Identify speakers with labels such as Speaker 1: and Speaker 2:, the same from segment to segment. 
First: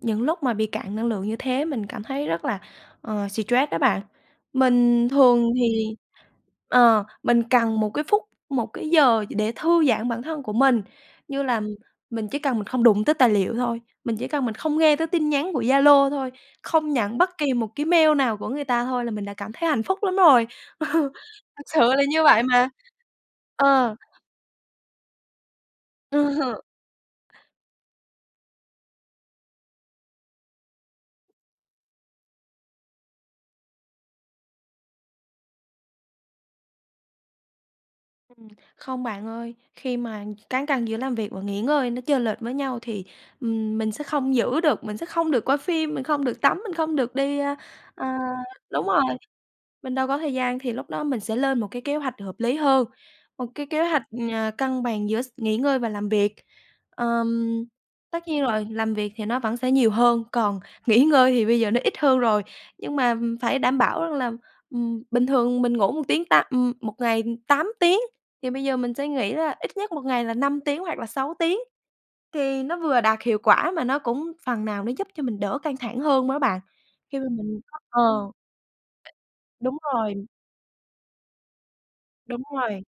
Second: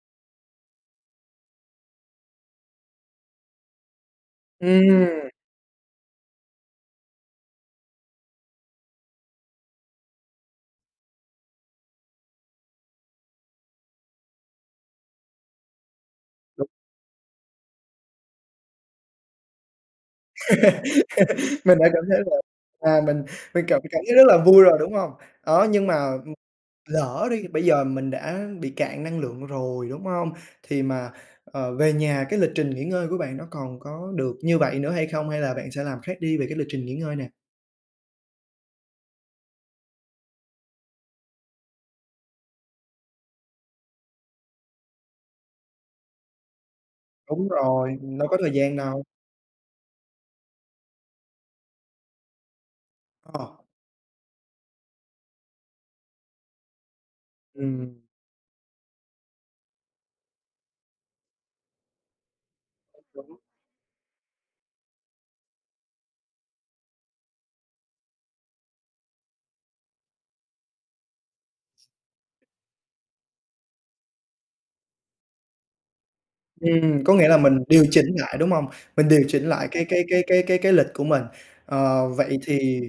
Speaker 1: Những lúc mà bị cạn năng lượng như thế mình cảm thấy rất là, ờ, stress đó bạn. Mình
Speaker 2: Ừm!
Speaker 1: thường thì ờ, mình cần một cái phút, một cái giờ gì để thư giãn bản thân của mình, như là mình chỉ cần mình không đụng tới tài liệu thôi, mình chỉ cần mình không nghe tới tin nhắn của Zalo thôi, không nhận bất kỳ một cái mail nào của người ta thôi, là mình đã cảm thấy hạnh phúc lắm rồi, ừ, thật
Speaker 2: Mình
Speaker 1: sự
Speaker 2: đã
Speaker 1: là
Speaker 2: cảm thấy
Speaker 1: như
Speaker 2: là,
Speaker 1: vậy mà,
Speaker 2: à, mình mình cảm
Speaker 1: ờ.
Speaker 2: cảm thấy rất là vui rồi, đúng hông? Đó, nhưng mà, ừm, lỡ đi, bây giờ mình đã bị cạn năng lượng rồi, đúng hông? Thì mà, ờ, về nhà, cái lịch trình nghỉ ngơi của bạn nó còn có được như vậy nữa hay không, hay là bạn sẽ làm khác đi về cái lịch trình nghỉ ngơi nè?
Speaker 1: Ừm, không bạn ơi. Khi mà cán cân giữa làm việc và nghỉ ngơi nó chênh lệch với nhau thì, ừm, mình sẽ không giữ được, mình sẽ không được coi phim, mình không được tắm, mình không được đi,
Speaker 2: Đúng
Speaker 1: ơ,
Speaker 2: rồi,
Speaker 1: ờ
Speaker 2: mình đâu có thời gian
Speaker 1: đúng rồi,
Speaker 2: đâu.
Speaker 1: mình đâu có thời gian. Thì lúc đó mình sẽ lên một cái kế hoạch hợp lý hơn, một
Speaker 2: Ờ.
Speaker 1: cái kế hoạch, ờ, cân bằng giữa x nghỉ ngơi và làm việc. Ờm,
Speaker 2: Ừm.
Speaker 1: tất nhiên rồi, làm việc thì nó vẫn sẽ nhiều hơn, còn nghỉ ngơi thì bây giờ nó ít hơn rồi, nhưng mà, ừm,
Speaker 2: [unintelligible]
Speaker 1: phải đảm bảo rằng là, ừm, bình thường mình ngủ 1 tiếng tám, ừm, 1 ngày 8 tiếng, thì bây giờ mình sẽ nghỉ là ít nhất 1 ngày là 5 tiếng hoặc là 6 tiếng, thì nó vừa đạt hiệu quả mà nó cũng phần nào nó giúp cho mình đỡ căng thẳng hơn m đó bạn.
Speaker 2: Ừm, có
Speaker 1: Khi mà
Speaker 2: nghĩa là mình
Speaker 1: mình
Speaker 2: điều
Speaker 1: ờ.
Speaker 2: chỉnh lại, đúng hông? Mình điều chỉnh lại
Speaker 1: Đúng
Speaker 2: cái cái
Speaker 1: rồi.
Speaker 2: cái cái cái cái lịch của mình. Ờ, vậy
Speaker 1: Đúng
Speaker 2: thì
Speaker 1: rồi.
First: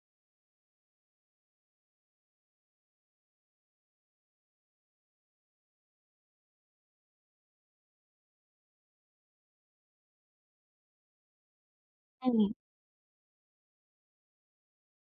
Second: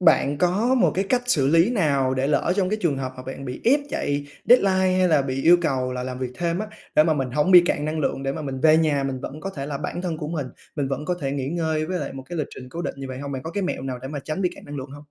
Speaker 2: bạn có một cái cách xử lý nào để lỡ trong cái trường hợp mà bạn bị ép chạy deadline, hay là bị yêu cầu là làm việc thêm á, để mà mình hổng bị cạn năng lượng, để mà mình về nhà mình vẫn có thể là bản thân của mình, mình vẫn có thể nghỉ ngơi với lại một cái lịch
Speaker 1: Ừm.
Speaker 2: trình cố định như vậy hông? Bạn có cái mẹo nào để mà tránh bị cạn năng lượng hông?